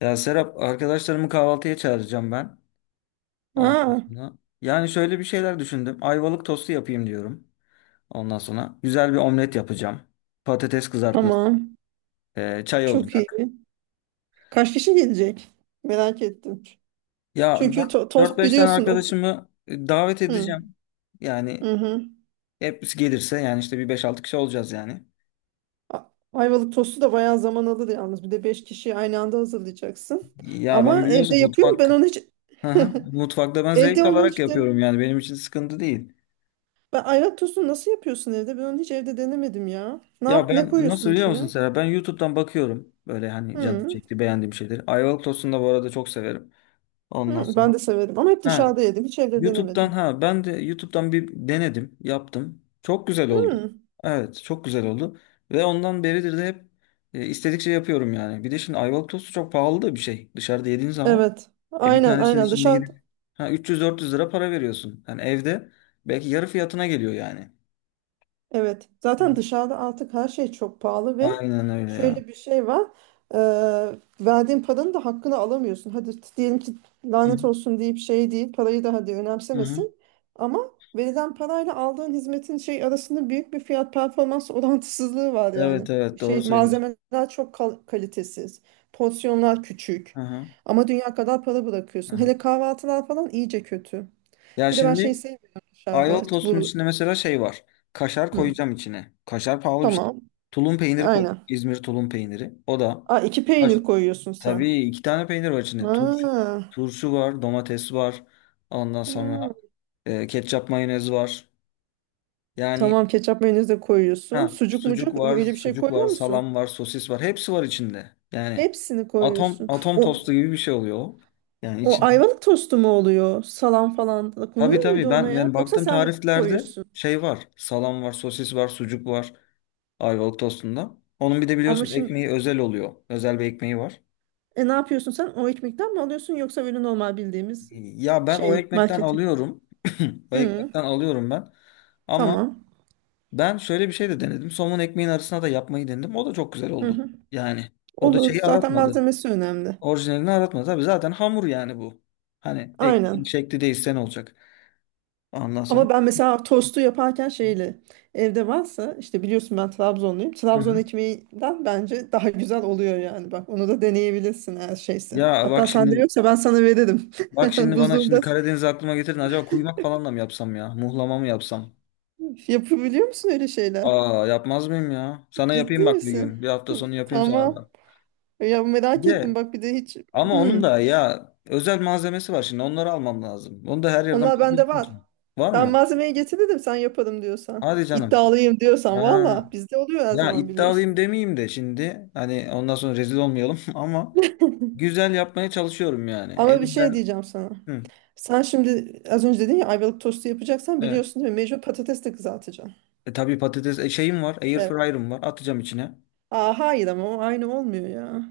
Ya Serap, arkadaşlarımı kahvaltıya çağıracağım ben. Ondan Ha, sonra. Yani şöyle bir şeyler düşündüm. Ayvalık tostu yapayım diyorum. Ondan sonra güzel bir omlet yapacağım. Patates kızartması, tamam. Çay Çok iyi. olacak. Kaç kişi gelecek? Merak ettim. Ya Çünkü dört tost 5 tane biliyorsun. Arkadaşımı davet Hı, edeceğim. Yani hı hı. hepsi gelirse yani işte bir beş altı kişi olacağız yani. A- Ayvalık tostu da bayağı zaman alır yalnız. Bir de 5 kişiyi aynı anda hazırlayacaksın. Ya ben Ama evde biliyorsun yapıyor mu? Ben mutfak. onu hiç Hı hı. Mutfakta ben evde zevk onu alarak hiç yapıyorum yani benim için sıkıntı değil. ben ayvalık tostunu nasıl yapıyorsun evde? Ben onu hiç evde denemedim ya. Ne Ya yap ne ben koyuyorsun nasıl biliyor musun içine? Serap? Ben YouTube'dan bakıyorum. Böyle hani canım Hı, çekti beğendiğim şeyleri. Ayvalık tostunu da bu arada çok severim. Ondan hı, sonra. ben de severim ama hep Ha, dışarıda yedim. Hiç evde YouTube'dan denemedim. ha ben de YouTube'dan bir denedim. Yaptım. Çok güzel oldu. Hı, Evet, çok güzel oldu. Ve ondan beridir de hep istedikçe yapıyorum yani. Bir de şimdi Ayvalık tostu çok pahalı da bir şey. Dışarıda yediğin zaman. evet. E bir Aynen tanesinin aynen içinde dışarı. gidip ha 300-400 lira para veriyorsun. Yani evde belki yarı fiyatına geliyor yani. Evet, Hı zaten hı. dışarıda artık her şey çok pahalı ve Aynen öyle ya. şöyle bir şey var. Ee, verdiğin paranın da hakkını alamıyorsun. Hadi diyelim ki Hı hı. lanet olsun deyip şey değil, parayı da hadi Hı hı. önemsemesin. Ama verilen parayla aldığın hizmetin şey arasında büyük bir fiyat performans orantısızlığı var yani. Evet evet, doğru Şey söylüyorsun. malzemeler çok kalitesiz, porsiyonlar küçük. Hı hı. Ama dünya kadar para Hı bırakıyorsun. hı. Hele kahvaltılar falan iyice kötü. Ya Bir de ben şey şimdi sevmiyorum dışarıda. Ayvalık tostunun Bu içinde mesela şey var. Kaşar hı, koyacağım içine. Kaşar pahalı bir şey. tamam. Tulum peyniri koy. Aynen. İzmir tulum peyniri. O da. Aa, iki Kaş- peynir koyuyorsun sen. Tabii iki tane peynir var içinde. Turşu, Ha. turşu var, domates var. Ondan sonra Ha. Ketçap mayonez var. Yani Tamam ketçap mayonez de koyuyorsun. ha, Sucuk sucuk mucuk var, öyle bir şey koyuyor salam musun? var, sosis var. Hepsi var içinde. Yani Hepsini atom koyuyorsun. atom O tostu gibi bir şey oluyor, o. Yani o içinde. ayvalık tostu mu oluyor? Salam falan da Tabii konuyor muydu tabii ona ben ya? yani Yoksa baktığım sen mi tariflerde koyuyorsun? şey var. Salam var, sosis var, sucuk var Ayvalık tostunda. Onun bir de Ama biliyorsunuz şimdi ekmeği özel oluyor. Özel bir ekmeği var. e, ne yapıyorsun sen? O ekmekten mi alıyorsun yoksa böyle normal bildiğimiz Ya ben o şey ekmekten marketi? alıyorum. O Hı, ekmekten alıyorum ben. Ama tamam. ben şöyle bir şey de denedim. Somun ekmeğin arasına da yapmayı denedim. O da çok güzel Hı oldu. hı. Yani o da Olur. şeyi Zaten aratmadı. malzemesi önemli. Orijinalini aratmadı. Tabii zaten hamur yani bu. Hani ekmeğin Aynen. şekli değilse ne olacak? Ondan Ama sonra. ben mesela tostu yaparken şeyle evde varsa işte biliyorsun ben Trabzonluyum. Hı Trabzon hı. ekmeğinden bence daha güzel oluyor yani. Bak onu da deneyebilirsin her şeyse. Ya bak Hatta sende şimdi yoksa ben sana veririm. Bak şimdi bana şimdi Buzluğunda Karadeniz aklıma getirdin. Acaba kuymak falan da mı yapsam ya? Muhlama mı yapsam? yapabiliyor musun öyle şeyler? Aa, yapmaz mıyım ya? Sana Ciddi yapayım bak bir misin? gün. Bir hafta sonu yapayım sana Tamam. da. Ya Bir merak ettim de bak bir de hiç. ama onun Hmm. da ya özel malzemesi var şimdi. Onları almam lazım. Onu da her yerden Onlar bende bulabilirsin ki. var. Var Ben mı? malzemeyi getirdim sen yaparım diyorsan. Hadi canım. İddialıyım diyorsan valla Ha. bizde oluyor her Ya zaman iddialıyım biliyorsun. demeyeyim de şimdi. Hani ondan sonra rezil olmayalım ama güzel yapmaya çalışıyorum yani. Ama bir şey Elimden. diyeceğim sana. Hı. Sen şimdi az önce dedin ya ayvalık tostu yapacaksan Evet. biliyorsun değil mi? Mecbur patates de kızartacaksın. Tabii patates şeyim var. Air Evet. fryer'ım var. Atacağım içine. Aa, hayır ama o aynı olmuyor ya.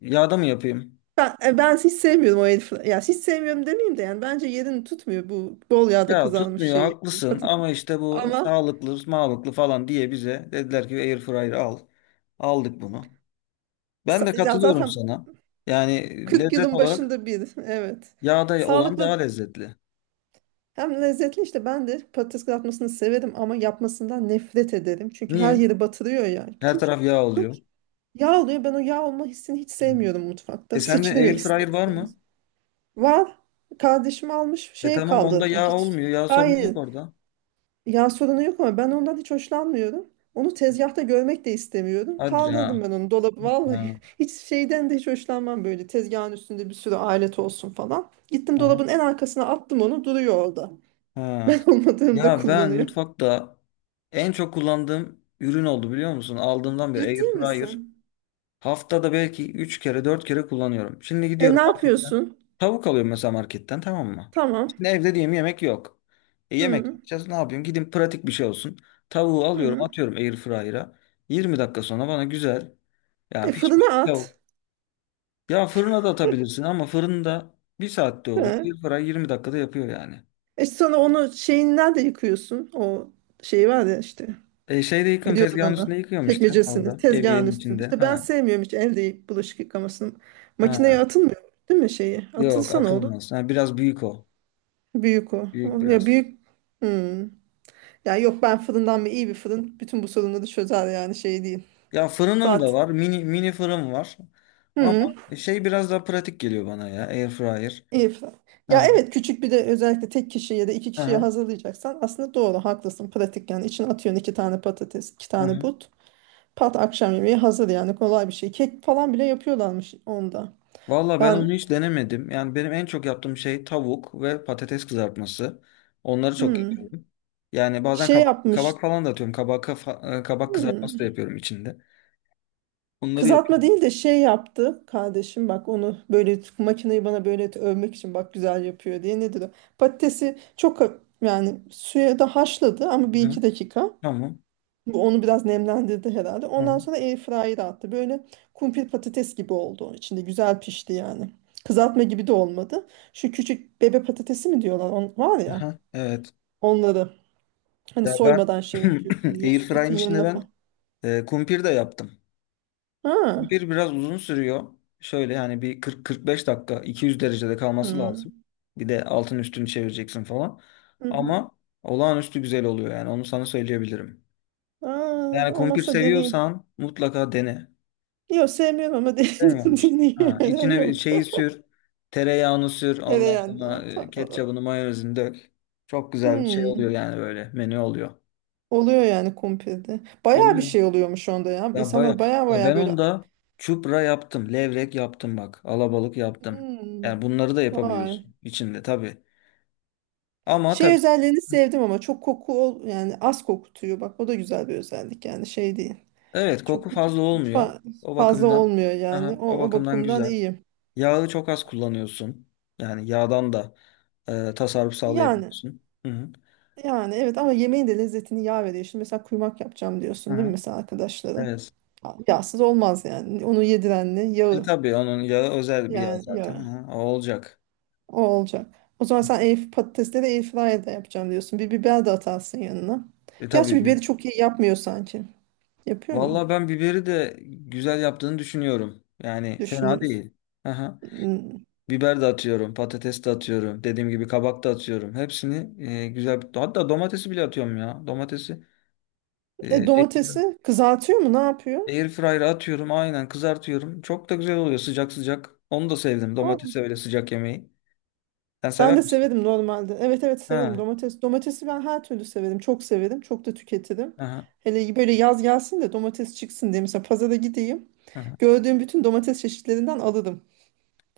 Yağda mı yapayım? Ben hiç sevmiyorum o herif. Ya hiç sevmiyorum demeyeyim de yani bence yerini tutmuyor bu bol yağda Ya kızarmış tutmuyor şey. haklısın Patat. ama işte bu Ama sağlıklı, sağlıklı falan diye bize dediler ki airfryer al. Aldık bunu. Ben de ya katılıyorum zaten sana. Yani 40 lezzet yılın olarak başında bir. Evet. yağda olan daha Sağlıklı lezzetli. hem lezzetli işte ben de patates kızartmasını severim ama yapmasından nefret ederim. Çünkü her Niye? yeri batırıyor ya. Her Çünkü taraf yağ oluyor. yağ oluyor. Ben o yağ olma hissini hiç Evet. sevmiyorum mutfakta. E sende Sıçrıyor ister airfryer var mı? istemez. Var. Kardeşim almış E şeye tamam, onda kaldırdım. yağ Hiç olmuyor. Yağ sorunu yok hayır. orada. Yağ sorunu yok ama ben ondan hiç hoşlanmıyorum. Onu tezgahta görmek de istemiyorum. Hadi Kaldırdım ya. ben onu dolabı. Vallahi Ha. hiç şeyden de hiç hoşlanmam böyle. Tezgahın üstünde bir sürü alet olsun falan. Gittim Aha. dolabın en arkasına attım onu duruyor orada. Ha. Ben olmadığımda Ya ben kullanıyor. mutfakta en çok kullandığım ürün oldu biliyor musun? Aldığımdan beri Ciddi airfryer. misin? Haftada belki 3 kere 4 kere kullanıyorum. Şimdi E gidiyorum ne marketten. yapıyorsun? Tavuk alıyorum mesela marketten, tamam mı? Tamam. Şimdi evde diyeyim yemek yok. E yemek Hı, yapacağız, ne yapıyorum? Gidin, pratik bir şey olsun. Tavuğu alıyorum, hı. atıyorum airfryer'a. 20 dakika sonra bana güzel yani E pişmiş fırına bir tavuk. at. Ya fırına da atabilirsin ama fırında bir saatte oluyor. He. Airfryer 20 dakikada yapıyor yani. E sonra onu şeyin nerede yıkıyorsun. O şey var ya işte. E şeyde Ne yıkıyorum, diyorlar tezgahın üstünde ona? yıkıyorum işte Çekmecesini, orada. tezgahın Eviyenin üstünü. içinde. İşte ben Ha. sevmiyorum hiç el bulaşık yıkamasını. Makineye Ha. atılmıyor değil mi şeyi? Yok, Atılsa ne olur? atılmaz. Ha, biraz büyük o. Büyük o. Büyük Ya biraz. büyük... Hmm. Ya yok ben fırından mı iyi bir fırın bütün bu sorunları çözer yani şey değil. Ya fırınım da Zaten var. Mini mini fırın var. Ama hı, şey biraz daha pratik geliyor bana ya. Air fryer. iyi fırın. Ya Aha, evet küçük bir de özellikle tek kişi ya da iki kişiye aha, hazırlayacaksan aslında doğru haklısın pratik yani içine atıyorsun iki tane patates iki tane aha. but. Pat akşam yemeği hazır yani kolay bir şey. Kek falan bile yapıyorlarmış onda. Valla ben onu Ben hiç denemedim. Yani benim en çok yaptığım şey tavuk ve patates kızartması. Onları çok hmm, yapıyorum. Yani bazen şey kabak, yapmış. kabak falan da atıyorum. Kabak kızartması da Hmm, yapıyorum içinde. Onları kızartma yapıyorum. değil de şey yaptı kardeşim bak onu böyle makineyi bana böyle övmek için bak güzel yapıyor diye nedir o? Patatesi çok yani suya da haşladı ama bir Aha, iki dakika. tamam. Bu onu biraz nemlendirdi herhalde. Ondan Aha, sonra airfryer'a attı. Böyle kumpir patates gibi oldu. İçinde güzel pişti yani. Kızartma gibi de olmadı. Şu küçük bebe patatesi mi diyorlar? Var ya. aha, evet. Onları hani Ya ben soymadan şey yapıyorsun, yiyorsun. Air Etin içinde yanına ben falan. Kumpir de yaptım. Ha. Bir biraz uzun sürüyor. Şöyle hani bir 40-45 dakika 200 derecede kalması lazım. Hmm. Bir de altın üstünü çevireceksin falan. Hı hı. Ama olağanüstü güzel oluyor yani onu sana söyleyebilirim. Aa, Yani kumpir olmazsa deneyeyim. seviyorsan mutlaka dene. Yok sevmiyorum ama Sevmiyor musun? Ha, deneyeyim. içine bir Yok. şeyi sür. Tereyağını sür. Ondan sonra Tereyağında. Ketçabını mayonezini dök. Çok güzel bir şey oluyor Hmm. yani böyle menü oluyor. Oluyor yani kumpirde. Bayağı bir Oluyor. şey oluyormuş onda ya. Ya baya İnsanlar bayağı ya bayağı ben böyle onda çupra yaptım, levrek yaptım bak, alabalık yaptım. Yani hmm. bunları da Vay. yapabiliyorsun içinde tabii. Ama Şey tabii özelliğini sevdim ama çok koku yani az kokutuyor. Bak o da güzel bir özellik yani şey değil. evet, koku Çok mut- fazla olmuyor. mutfa O fazla bakımdan olmuyor yani. aha, O, o o bakımdan bakımdan güzel. iyi. Yağı çok az kullanıyorsun. Yani yağdan da tasarruf Yani sağlayabiliyorsun. Hı hı. yani evet ama yemeğin de lezzetini yağ veriyor. Şimdi mesela kuymak yapacağım Hı diyorsun değil mi hı. mesela arkadaşlara? Evet. Yağsız olmaz yani. Onu yediren ne? E Yağı. tabii onun yağı özel bir yağ Yani zaten. yağı. Hı, o olacak. O olacak. O zaman sen air, patatesleri airfryer'da yapacağım diyorsun. Bir biber de atarsın yanına. E Gerçi tabii. Biberi çok iyi yapmıyor sanki. Yapıyor mu? Vallahi ben biberi de güzel yaptığını düşünüyorum. Yani fena Düşünüyoruz. değil. Aha. Hmm. Biber de atıyorum, patates de atıyorum. Dediğim gibi kabak da atıyorum. Hepsini güzel hatta domatesi bile atıyorum ya. Domatesi E, e, air domatesi kızartıyor mu? Ne yapıyor? air fryer'a atıyorum. Aynen kızartıyorum. Çok da güzel oluyor sıcak sıcak. Onu da sevdim. Domatesi öyle sıcak yemeği. Sen Ben sever de misin? severim normalde. Evet evet severim Ha. domates. Domatesi ben her türlü severim. Çok severim. Çok da tüketirim. Aha, Hele böyle yaz gelsin de domates çıksın diye mesela pazara gideyim. aha. Gördüğüm bütün domates çeşitlerinden alırım.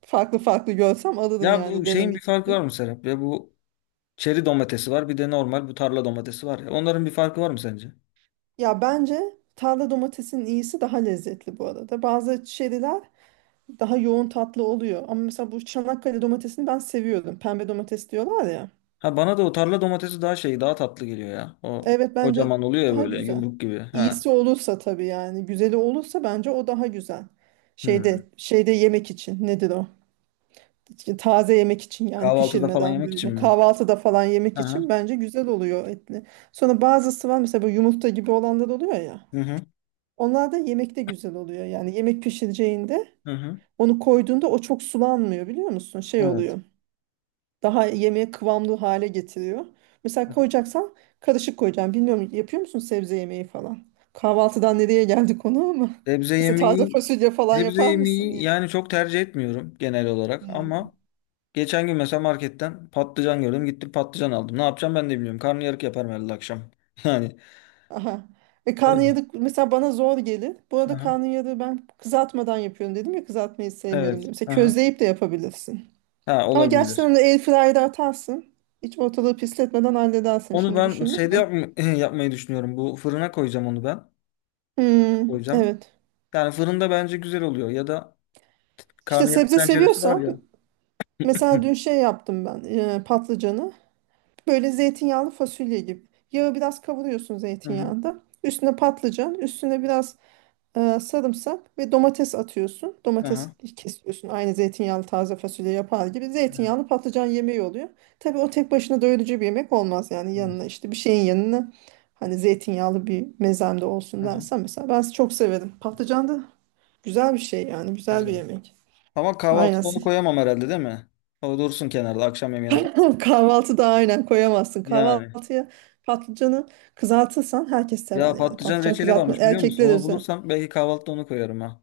Farklı farklı görsem alırım Ya yani bu şeyin bir denemek farkı var mı için. Serap? Ya bu çeri domatesi var. Bir de normal bu tarla domatesi var ya. Onların bir farkı var mı sence? Ya bence tarla domatesinin iyisi daha lezzetli bu arada. Bazı çeriler daha yoğun tatlı oluyor. Ama mesela bu Çanakkale domatesini ben seviyorum. Pembe domates diyorlar ya. Ha, bana da o tarla domatesi daha tatlı geliyor ya. O Evet bence kocaman oluyor ya daha böyle güzel. yumruk gibi. Ha. İyisi olursa tabii yani güzeli olursa bence o daha güzel. Hı. Şeyde şeyde yemek için nedir o? İşte Taze yemek için yani Kahvaltıda falan pişirmeden yemek için böyle mi? kahvaltıda falan yemek Aha. için bence güzel oluyor etli. Sonra bazısı var mesela bu yumurta gibi olanlar oluyor ya. Hı hı. Onlar da yemekte güzel oluyor. Yani yemek pişireceğinde Hı hı. onu koyduğunda o çok sulanmıyor biliyor musun? Şey Evet. oluyor daha yemeğe kıvamlı hale getiriyor. Mesela koyacaksan karışık koyacağım. Bilmiyorum yapıyor musun sebze yemeği falan? Kahvaltıdan nereye geldi konu ama. Sebze Mesela taze yemeği fasulye falan sebze yapar mısın? yemeği Ya? yani çok tercih etmiyorum genel olarak Hmm. ama geçen gün mesela marketten patlıcan gördüm. Gittim patlıcan aldım. Ne yapacağım ben de bilmiyorum. Karnıyarık yaparım herhalde akşam. Yani Aha. E öyle. karnıyarık mesela bana zor gelir. Bu arada Aha. karnıyarığı ben kızartmadan yapıyorum dedim ya kızartmayı sevmiyorum Evet. dedim. Mesela Aha. közleyip de yapabilirsin. Ha, Ama gerçi sen olabilir. onu atarsın. Hiç ortalığı pisletmeden halledersin Onu şimdi ben düşündüm şeyde de. yap yapmayı düşünüyorum. Bu fırına koyacağım onu ben. Hmm, Koyacağım. evet. Yani fırında bence güzel oluyor ya da İşte karnıyarık sebze tenceresi var seviyorsan ya. mesela dün şey yaptım ben patlıcanı. Böyle zeytinyağlı fasulye gibi. Yağı biraz kavuruyorsun Hı hı. zeytinyağında. Üstüne patlıcan, üstüne biraz sarımsak ve domates atıyorsun. Domates Aha. kesiyorsun. Aynı zeytinyağlı taze fasulye yapar gibi. Evet. Zeytinyağlı patlıcan yemeği oluyor. Tabii o tek başına doyurucu bir yemek olmaz. Yani Evet. yanına işte bir şeyin yanına hani zeytinyağlı bir mezemde olsun Aha. dersen mesela ben çok severim. Patlıcan da güzel bir şey yani güzel bir Güzel. yemek. Ama Aynen. kahvaltına onu koyamam herhalde, değil mi? O dursun kenarda, akşam yemeğine kalsın. Kahvaltıda aynen koyamazsın. Yani. Kahvaltıya patlıcanı kızartırsan herkes sever Ya yani. patlıcan Patlıcan reçeli kızartma varmış biliyor musun? erkekler Onu özel. bulursam belki kahvaltıda onu koyarım ha.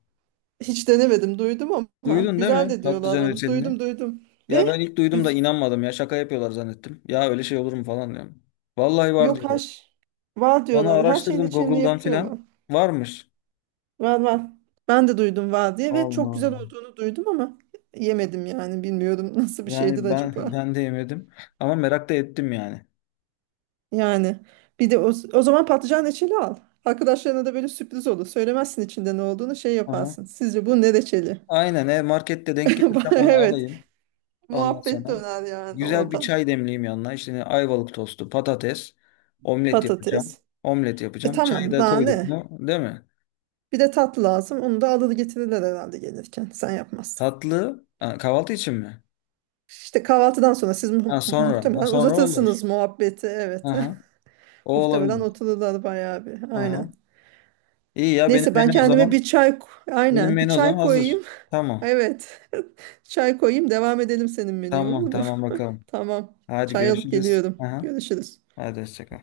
Hiç denemedim duydum ama Duydun değil güzel mi de diyorlar patlıcan onu. reçelini? Duydum duydum. Ve Ya ben ilk duydum da güz inanmadım ya, şaka yapıyorlar zannettim. Ya öyle şey olur mu falan diyorum. Vallahi var yok diyorlar. haş var Bana diyorlar. Her şeyin araştırdım içinde Google'dan filan. yapıyorlar. Varmış. Var var. Ben de duydum var diye ve Allah çok güzel Allah. olduğunu duydum ama yemedim yani. Bilmiyorum nasıl bir şeydir Yani ben acaba. ben de yemedim ama merak da ettim yani. Yani bir de o zaman patlıcan reçeli al. Arkadaşlarına da böyle sürpriz olur. Söylemezsin içinde ne olduğunu şey Aha. yaparsın. Sizce bu ne reçeli? Aynen, markette denk gelirsem onu Evet. alayım. Ondan Muhabbet sonra döner yani güzel bir oradan. çay demleyeyim yanına. İşte ne, Ayvalık tostu, patates, omlet yapacağım. Patates. Omlet E yapacağım. Çayı tamam da daha koyduk ne? mu, değil mi? Bir de tatlı lazım. Onu da alır getirirler herhalde gelirken. Sen yapmazsın. Tatlı ha, kahvaltı için mi? İşte kahvaltıdan sonra siz Ha sonra. Ha muhtemelen sonra olur. uzatırsınız muhabbeti. Evet. Aha. O Muhtemelen olabilir. otururlar bayağı bir. Aha. Aynen. İyi ya, benim Neyse ben menü o kendime zaman. bir çay Benim aynen bir menü o zaman çay hazır. koyayım. Tamam. Evet. Çay koyayım devam edelim senin menüye olur Tamam mu? tamam, bakalım. Tamam. Hadi Çay alıp görüşürüz. geliyorum. Aha. Görüşürüz. Hadi hoşça kal.